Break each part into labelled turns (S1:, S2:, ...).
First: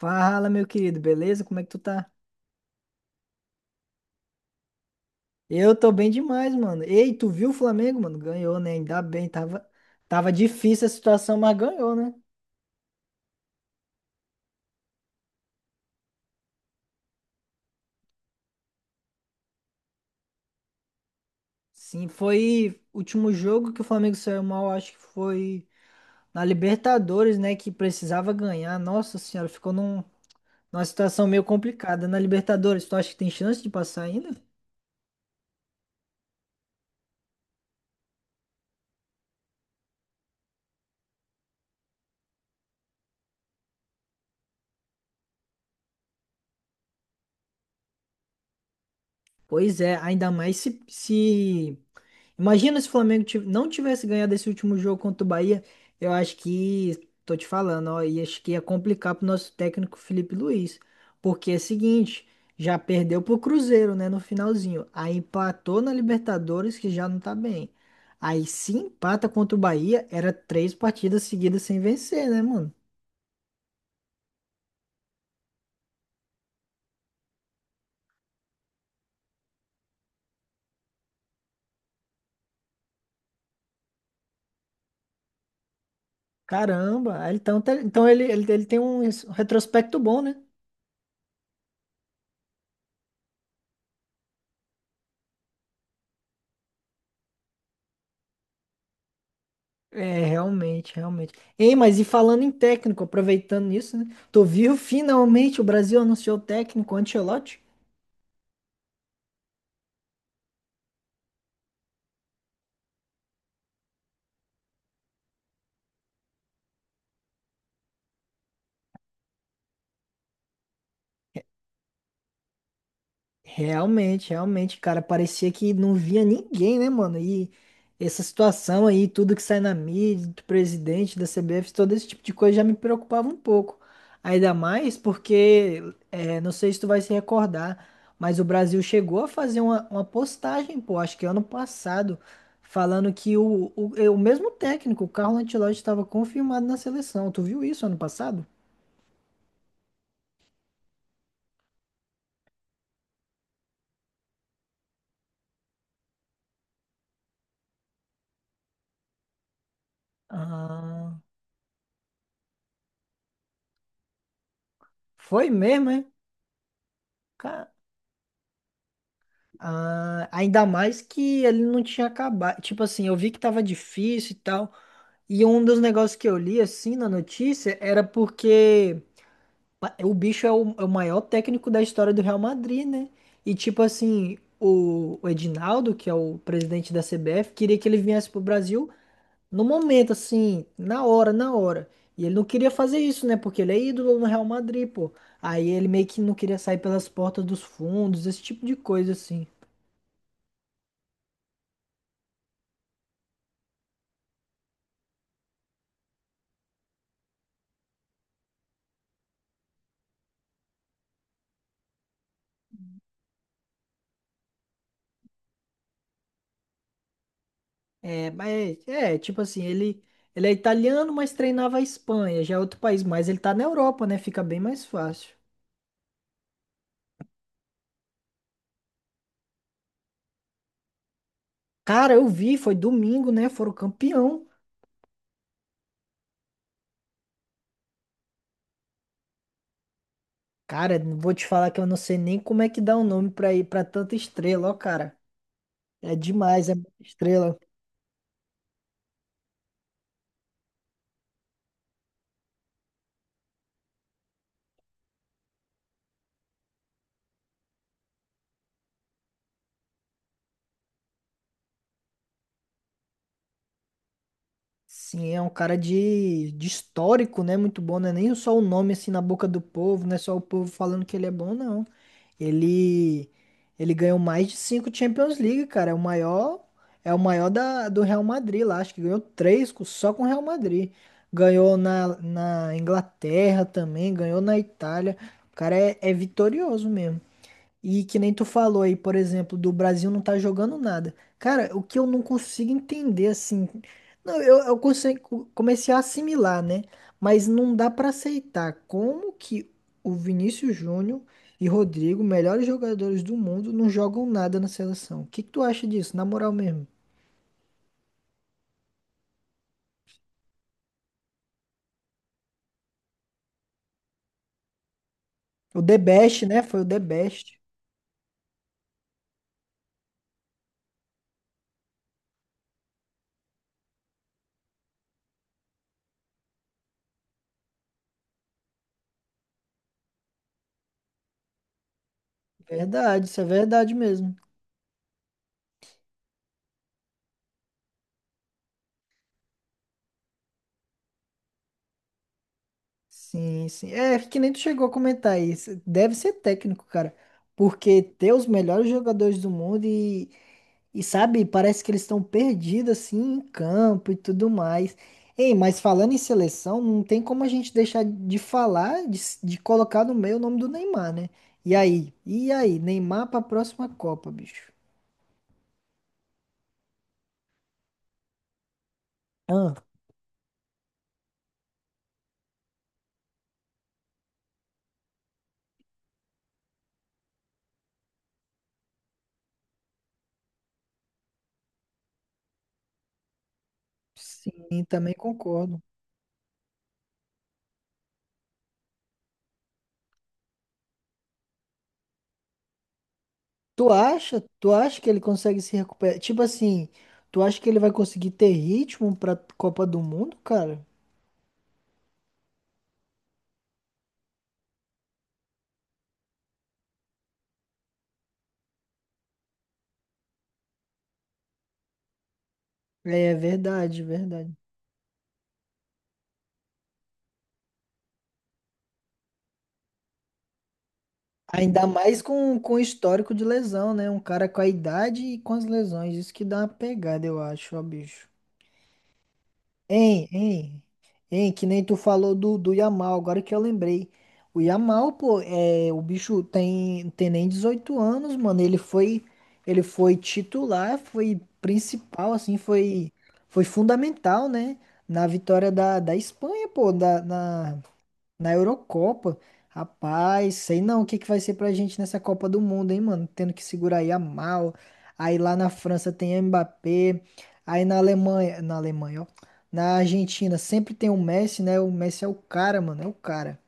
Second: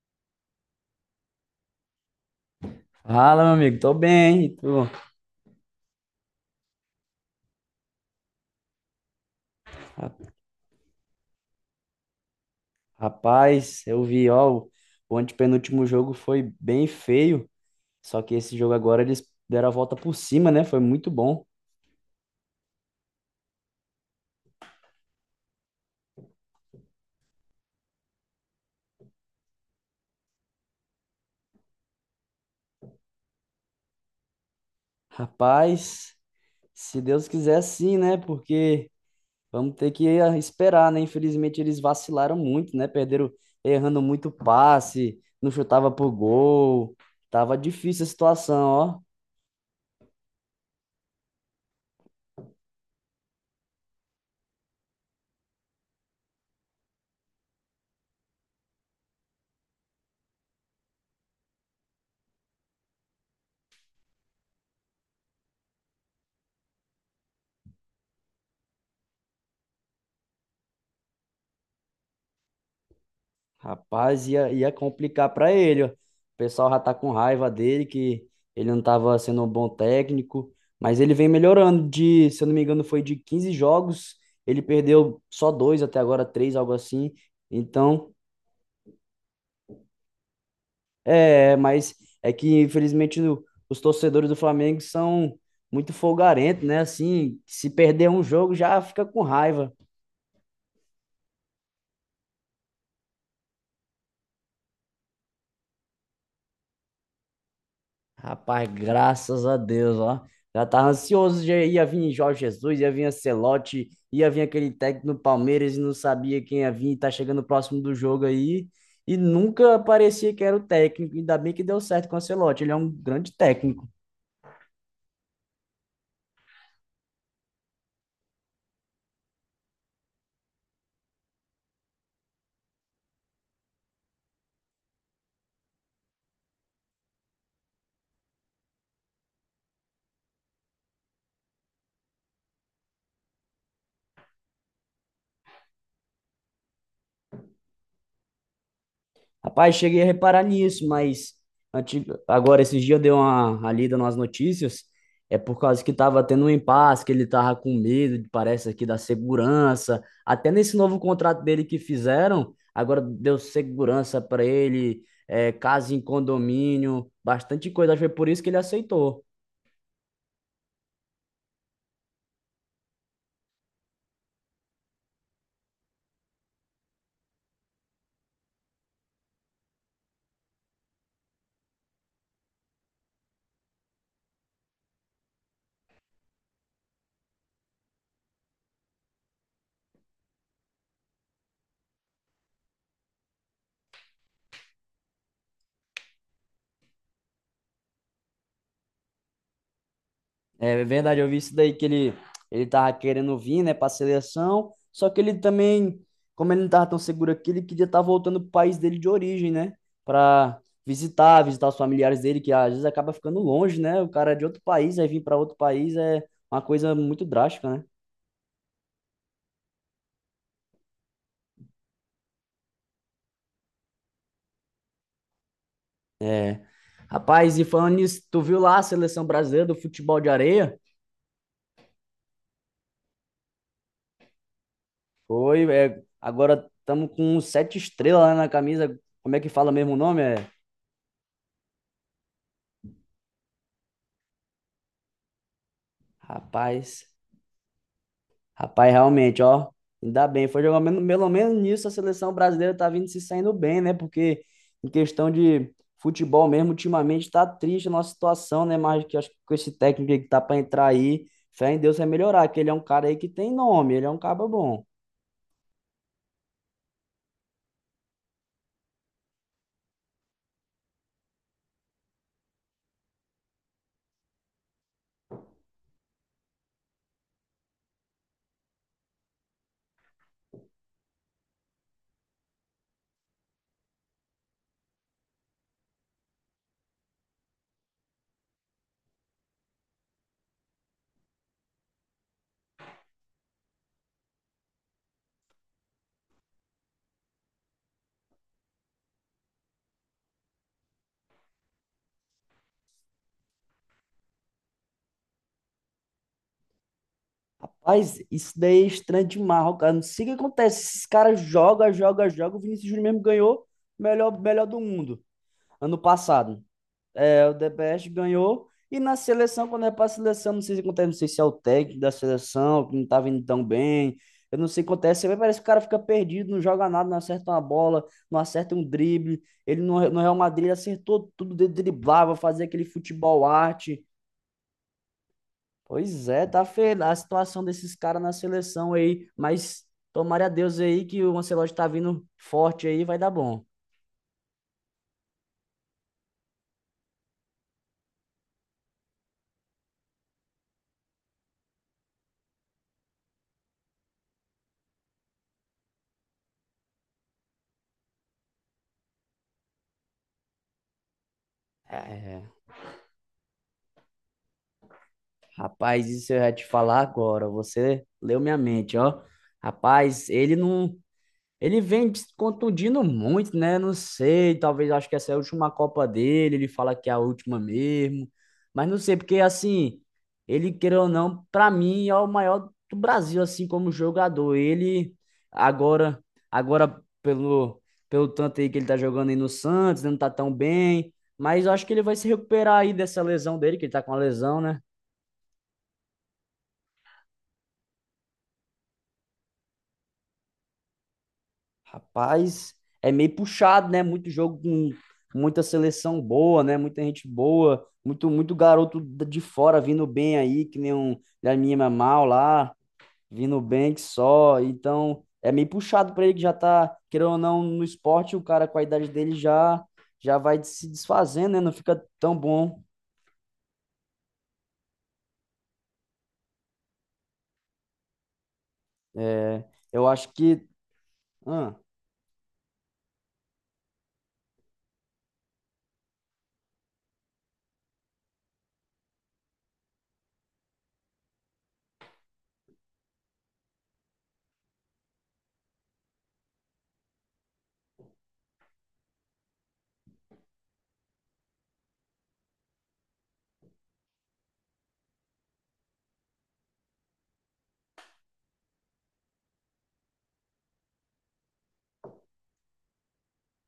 S1: Fala, meu querido, beleza? Como é que tu tá?
S2: Fala, meu amigo, tô bem, e tu?
S1: Eu tô bem demais, mano. Ei, tu viu o Flamengo, mano? Ganhou, né? Ainda bem, tava
S2: Ra-
S1: difícil a situação, mas ganhou, né?
S2: Rapaz, eu vi, ó, o antepenúltimo jogo foi bem feio, só que esse jogo agora eles deram a volta por cima, né? Foi muito bom.
S1: Sim, foi o último jogo que o Flamengo saiu mal, acho que foi na Libertadores, né? Que precisava ganhar. Nossa senhora, ficou numa situação meio complicada. Na Libertadores, tu acha que tem chance de passar ainda?
S2: Rapaz, se Deus quiser sim, né? Porque vamos ter que esperar, né? Infelizmente eles vacilaram muito, né? Perderam errando muito passe, não chutava pro gol. Tava difícil a situação, ó.
S1: Pois é, ainda mais se imagina se o Flamengo não tivesse ganhado esse último jogo contra o Bahia. Eu acho que, tô te falando, ó, e acho que ia complicar pro nosso técnico Felipe Luiz. Porque é o seguinte, já perdeu pro Cruzeiro, né, no finalzinho. Aí empatou na Libertadores, que já não tá bem. Aí se empata contra o Bahia, era três partidas seguidas sem vencer, né, mano?
S2: Rapaz, ia complicar para ele. Ó. O pessoal já tá com raiva dele, que ele não tava sendo um bom técnico, mas ele vem melhorando de, se eu não me engano, foi de 15 jogos, ele perdeu só dois até agora, três, algo assim.
S1: Caramba, aí então, então
S2: Então,
S1: ele tem um retrospecto bom, né?
S2: é, mas é que infelizmente os torcedores do Flamengo são muito folgarentos, né? Assim, se perder um jogo já fica com raiva.
S1: É, realmente, realmente. Ei, mas e falando em técnico, aproveitando isso, né? Tu viu finalmente o Brasil anunciou o técnico Ancelotti?
S2: Rapaz, graças a Deus, ó. Já tava ansioso, já ia vir Jorge Jesus, ia vir Ancelotti, ia vir aquele técnico no Palmeiras e não sabia quem ia vir, tá chegando próximo do jogo aí, e nunca parecia que era o técnico, ainda bem que deu certo com o Ancelotti, ele é um grande técnico.
S1: Realmente, realmente, cara, parecia que não via ninguém, né, mano? E essa situação aí, tudo que sai na mídia, do presidente da CBF, todo esse tipo de coisa já me preocupava um pouco. Ainda mais porque, não sei se tu vai se recordar, mas o Brasil chegou a fazer uma postagem, pô, acho que ano passado, falando que o mesmo técnico, o Carlo Ancelotti, estava confirmado na seleção. Tu viu isso ano passado?
S2: Rapaz, cheguei a reparar nisso, mas agora esses dias eu dei uma lida nas notícias, é por causa que tava tendo um impasse, que ele tava com medo, parece aqui, da segurança. Até nesse novo
S1: Ah,
S2: contrato dele que fizeram, agora deu segurança para ele,
S1: foi
S2: é,
S1: mesmo,
S2: casa em
S1: hein?
S2: condomínio, bastante coisa. Acho que foi por isso que ele aceitou.
S1: Ah, ainda mais que ele não tinha acabado. Tipo assim, eu vi que tava difícil e tal. E um dos negócios que eu li, assim, na notícia, era porque o bicho é é o maior técnico da história do Real Madrid, né? E tipo assim, o Edinaldo, que é o presidente da CBF, queria que ele viesse pro Brasil no momento, assim, na hora, na hora. E ele não queria fazer isso, né? Porque ele é ídolo no Real Madrid, pô. Aí ele meio que não queria sair pelas portas dos fundos, esse tipo de coisa, assim.
S2: É verdade, eu vi isso daí que ele tava querendo vir, né, pra seleção, só que ele também, como ele não tava tão seguro aqui, ele queria estar voltando pro país dele de origem, né, pra visitar, visitar os familiares dele, que às vezes acaba ficando longe, né, o cara é de outro país, aí vir para outro país é uma coisa muito drástica, né.
S1: É, mas é, tipo assim, ele é italiano, mas treinava a Espanha, já é outro país, mas ele tá na Europa, né? Fica bem mais fácil.
S2: Rapaz, e falando nisso, tu viu lá a seleção brasileira do futebol de areia?
S1: Cara, eu vi, foi domingo, né? Foram campeão.
S2: Foi, é, agora estamos com sete estrelas lá na camisa, como é que fala mesmo o nome? É,
S1: Cara, não vou te falar que eu não sei nem como é que dá o nome pra ir pra tanta estrela, ó, cara. É demais, é muita
S2: rapaz...
S1: estrela.
S2: Rapaz, realmente, ó, ainda bem, foi jogar pelo menos nisso a seleção brasileira tá vindo se saindo bem, né? Porque em questão de futebol mesmo, ultimamente tá triste a nossa situação, né? Mas que acho que com esse técnico aí que tá pra entrar aí, fé em Deus vai melhorar, que ele é um cara aí que tem nome, ele é um cara bom.
S1: Sim, é um cara de histórico, né? Muito bom, não é nem só o nome assim na boca do povo, não é só o povo falando que ele é bom, não. Ele ele ganhou mais de 5 Champions League, cara. É o maior da, do Real Madrid lá. Acho que ganhou só com o Real Madrid. Ganhou na, na Inglaterra também, ganhou na Itália. O cara é, é vitorioso mesmo. E que nem tu falou aí, por exemplo, do Brasil não tá jogando nada. Cara, o que eu não consigo entender, assim. Não, eu consigo, comecei a assimilar, né? Mas não dá pra aceitar como que o Vinícius Júnior e Rodrigo, melhores jogadores do mundo, não jogam nada na seleção. O que que tu acha disso, na moral mesmo?
S2: Mas isso daí é estranho demais, ó, cara. Não sei o que acontece. Esses caras jogam, jogam, jogam. O Vinícius Júnior mesmo ganhou o melhor, melhor do mundo
S1: O
S2: ano
S1: The Best, né?
S2: passado.
S1: Foi o The
S2: É, o
S1: Best.
S2: DPS ganhou. E na seleção, quando é para a seleção, não sei se acontece, não sei se é o técnico da seleção, que não tá vindo tão bem. Eu não sei o que acontece. Mas parece que o cara fica perdido, não joga nada, não acerta uma bola, não acerta um drible. Ele no Real Madrid acertou tudo, ele driblava, fazia aquele
S1: Verdade, isso é
S2: futebol
S1: verdade
S2: arte.
S1: mesmo.
S2: Pois é, tá feia a situação desses caras na seleção aí. Mas tomara a Deus aí que o Ancelotti tá vindo forte aí, vai dar bom.
S1: Sim, sim. É, é que nem tu chegou a comentar isso. Deve ser técnico, cara. Porque ter os melhores jogadores do mundo e sabe, parece que eles estão perdidos assim em campo e tudo mais. Ei, mas falando em seleção, não tem como a gente deixar de falar, de colocar no meio o nome do Neymar, né? E aí?
S2: É,
S1: E aí? Neymar pra próxima Copa, bicho.
S2: rapaz, isso eu ia te falar agora. Você leu minha mente, ó.
S1: Ah,
S2: Rapaz, ele não. Ele vem se contundindo muito, né? Não sei, talvez acho que essa é a última Copa dele. Ele fala que é a última mesmo. Mas não sei, porque assim, ele, queira ou não, pra mim é o maior do Brasil, assim, como jogador.
S1: sim, também
S2: Ele
S1: concordo.
S2: agora, agora pelo tanto aí que ele tá jogando aí no Santos, né, não tá tão bem. Mas eu acho que ele vai se recuperar aí dessa lesão dele, que
S1: Tu
S2: ele tá com a
S1: acha?
S2: lesão,
S1: Tu
S2: né?
S1: acha que ele consegue se recuperar? Tipo assim, tu acha que ele vai conseguir ter ritmo pra Copa do Mundo, cara?
S2: Rapaz, é meio puxado, né? Muito jogo com muita seleção boa, né? Muita gente boa, muito muito garoto de fora vindo bem aí, que nem um da minha mal lá,
S1: É
S2: vindo bem que
S1: verdade, verdade.
S2: só. Então, é meio puxado para ele que já tá, querendo ou não, no esporte, o cara com a idade dele já já vai se desfazendo, né? Não
S1: Ainda
S2: fica
S1: mais
S2: tão
S1: com o
S2: bom.
S1: histórico de lesão, né? Um cara com a idade e com as lesões. Isso que dá uma pegada, eu acho, ó, bicho.
S2: É, eu
S1: Hein,
S2: acho que
S1: hein, que
S2: ah,
S1: nem tu falou do Yamal, agora que eu lembrei. O Yamal, pô, é, o bicho tem nem 18 anos, mano. Ele foi titular, foi principal, foi fundamental, né? Na vitória da Espanha, na Eurocopa, rapaz, sei não o que que vai ser pra gente nessa Copa do Mundo, hein, mano? Tendo que segurar aí a Mal. Aí lá na França tem Mbappé. Aí na Alemanha, ó. Na Argentina sempre tem o Messi, né? O Messi é o cara, mano, é o cara.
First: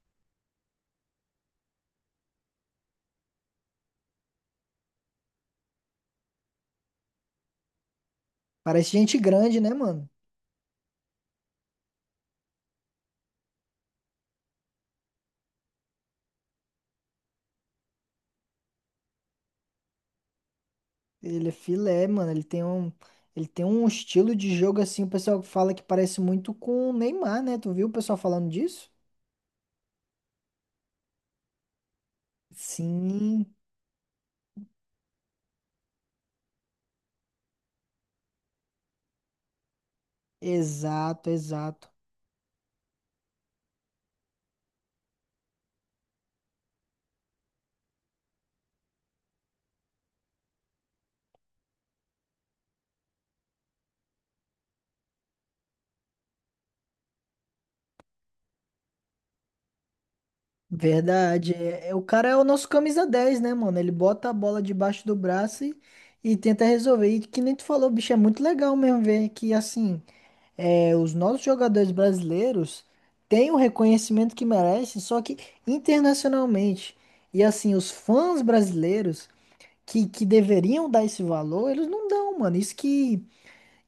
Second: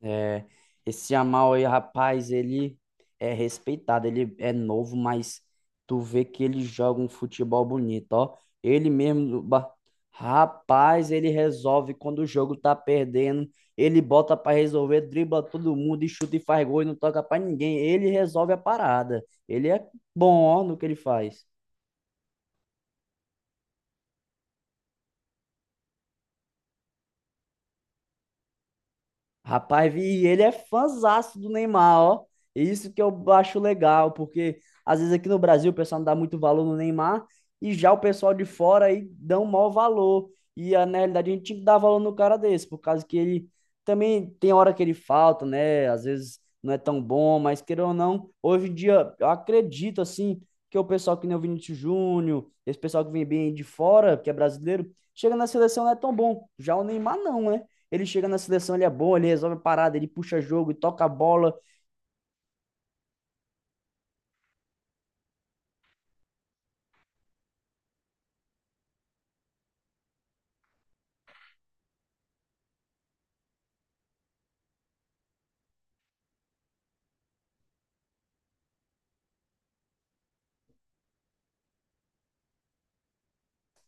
S2: é, esse Yamal aí, rapaz, ele é respeitado, ele é novo, mas tu vê que ele joga um futebol bonito, ó.
S1: Parece
S2: Ele
S1: gente
S2: mesmo,
S1: grande, né, mano?
S2: rapaz, ele resolve quando o jogo tá perdendo, ele bota pra resolver, dribla todo mundo e chuta e faz gol e não toca pra ninguém. Ele resolve a parada. Ele é bom, ó, no que ele faz.
S1: Ele é filé, mano. Ele tem um estilo de jogo assim, o pessoal fala que parece muito com o Neymar, né? Tu viu o pessoal falando disso?
S2: Rapaz, vi, e ele é fãzaço do Neymar, ó. E isso que eu
S1: Sim,
S2: acho legal, porque às vezes aqui no Brasil o pessoal não dá muito valor no Neymar e já o pessoal de fora aí dão maior valor. E na
S1: exato,
S2: realidade a gente tinha que dar
S1: exato.
S2: valor no cara desse, por causa que ele também tem hora que ele falta, né? Às vezes não é tão bom, mas queira ou não, hoje em dia eu acredito assim que o pessoal que nem o Vinícius Júnior, esse pessoal que vem bem de fora, que é brasileiro, chega na seleção não é tão bom. Já o Neymar não, né? Ele chega na seleção, ele é bom, ele resolve a parada, ele puxa jogo, e toca a
S1: Verdade.
S2: bola.
S1: O cara é o nosso camisa 10 né, mano? Ele bota a bola debaixo do braço e tenta resolver. E que nem tu falou, bicho, é muito legal mesmo ver que, assim, é, os nossos jogadores brasileiros têm o reconhecimento que merecem, só que internacionalmente. E, assim, os fãs brasileiros que deveriam dar esse valor, eles não dão, mano. Isso que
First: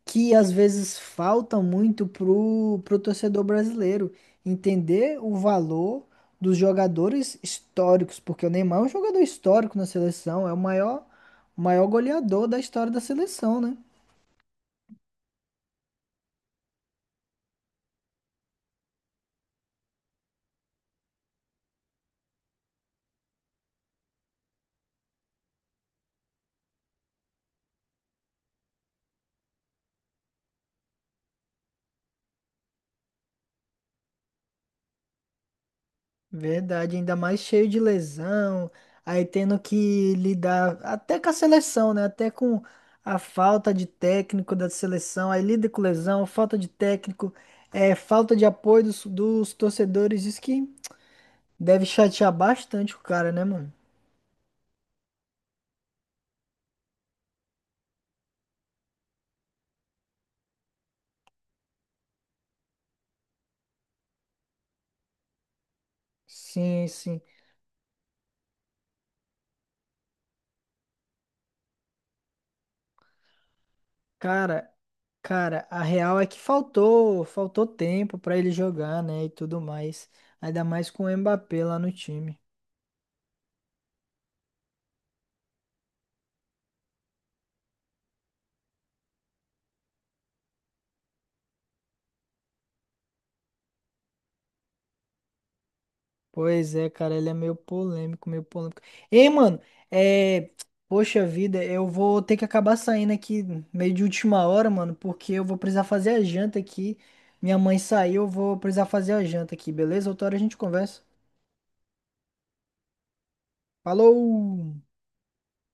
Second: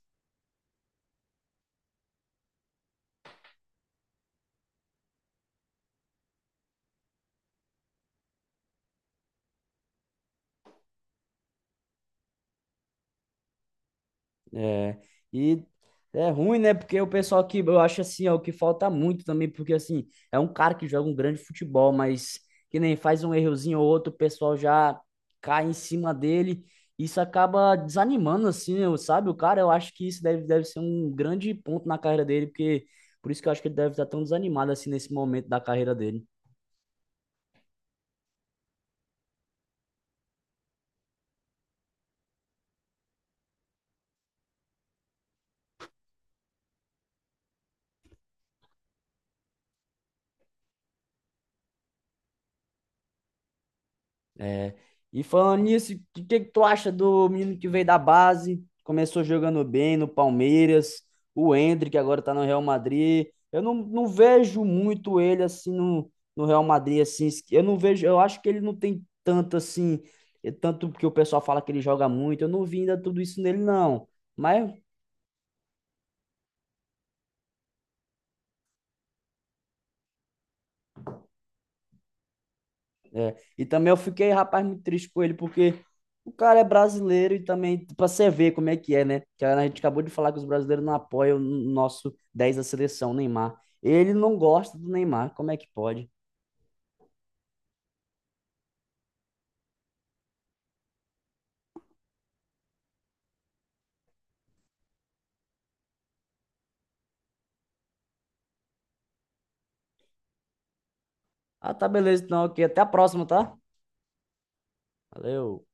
S1: que às vezes falta muito pro torcedor brasileiro entender o valor dos jogadores históricos, porque o Neymar é um jogador histórico na seleção, é o maior goleador da história da seleção, né?
S2: É, e é ruim, né? Porque o pessoal que eu acho assim, é o que falta muito também, porque assim, é um cara que joga um grande futebol, mas que nem faz um errozinho ou outro, o pessoal já cai em cima dele. Isso acaba desanimando, assim, eu- sabe? O cara, eu acho que isso deve ser um grande ponto na carreira dele, porque por isso que eu acho que ele deve estar tão desanimado, assim, nesse momento da carreira dele.
S1: Verdade, ainda mais cheio de lesão, aí tendo que lidar até com a seleção, né? Até com a falta de técnico da seleção, aí lida com lesão, falta de técnico, é, falta de apoio dos torcedores. Isso que deve chatear bastante o cara, né, mano?
S2: É. E falando nisso, o que, que tu acha do menino que veio da base, começou jogando bem no Palmeiras, o Endrick que agora tá no Real Madrid. Eu não vejo muito ele assim no Real
S1: Sim,
S2: Madrid
S1: sim.
S2: assim, eu não vejo, eu acho que ele não tem tanto assim, tanto porque o pessoal fala que ele joga muito, eu não vi ainda tudo isso nele não.
S1: Cara,
S2: Mas
S1: cara, a real é que faltou, faltou tempo pra ele jogar, né, e tudo mais. Ainda mais com o Mbappé lá no time.
S2: é. E também eu fiquei, rapaz, muito triste com ele, porque o cara é brasileiro e também, pra você ver como é que é, né? Que a gente acabou de falar que os brasileiros não apoiam o nosso 10 da seleção, Neymar. Ele não gosta do Neymar, como é que pode?
S1: Pois é, cara, ele é meio polêmico, meio polêmico. Ei, mano, é, poxa vida, eu vou ter que acabar saindo aqui meio de última hora, mano, porque eu vou precisar fazer a janta aqui. Minha mãe saiu, eu vou precisar fazer a janta aqui, beleza? Outra hora a gente conversa.
S2: Ah, tá, beleza, então, ok. Até a próxima, tá?
S1: Falou!
S2: Valeu.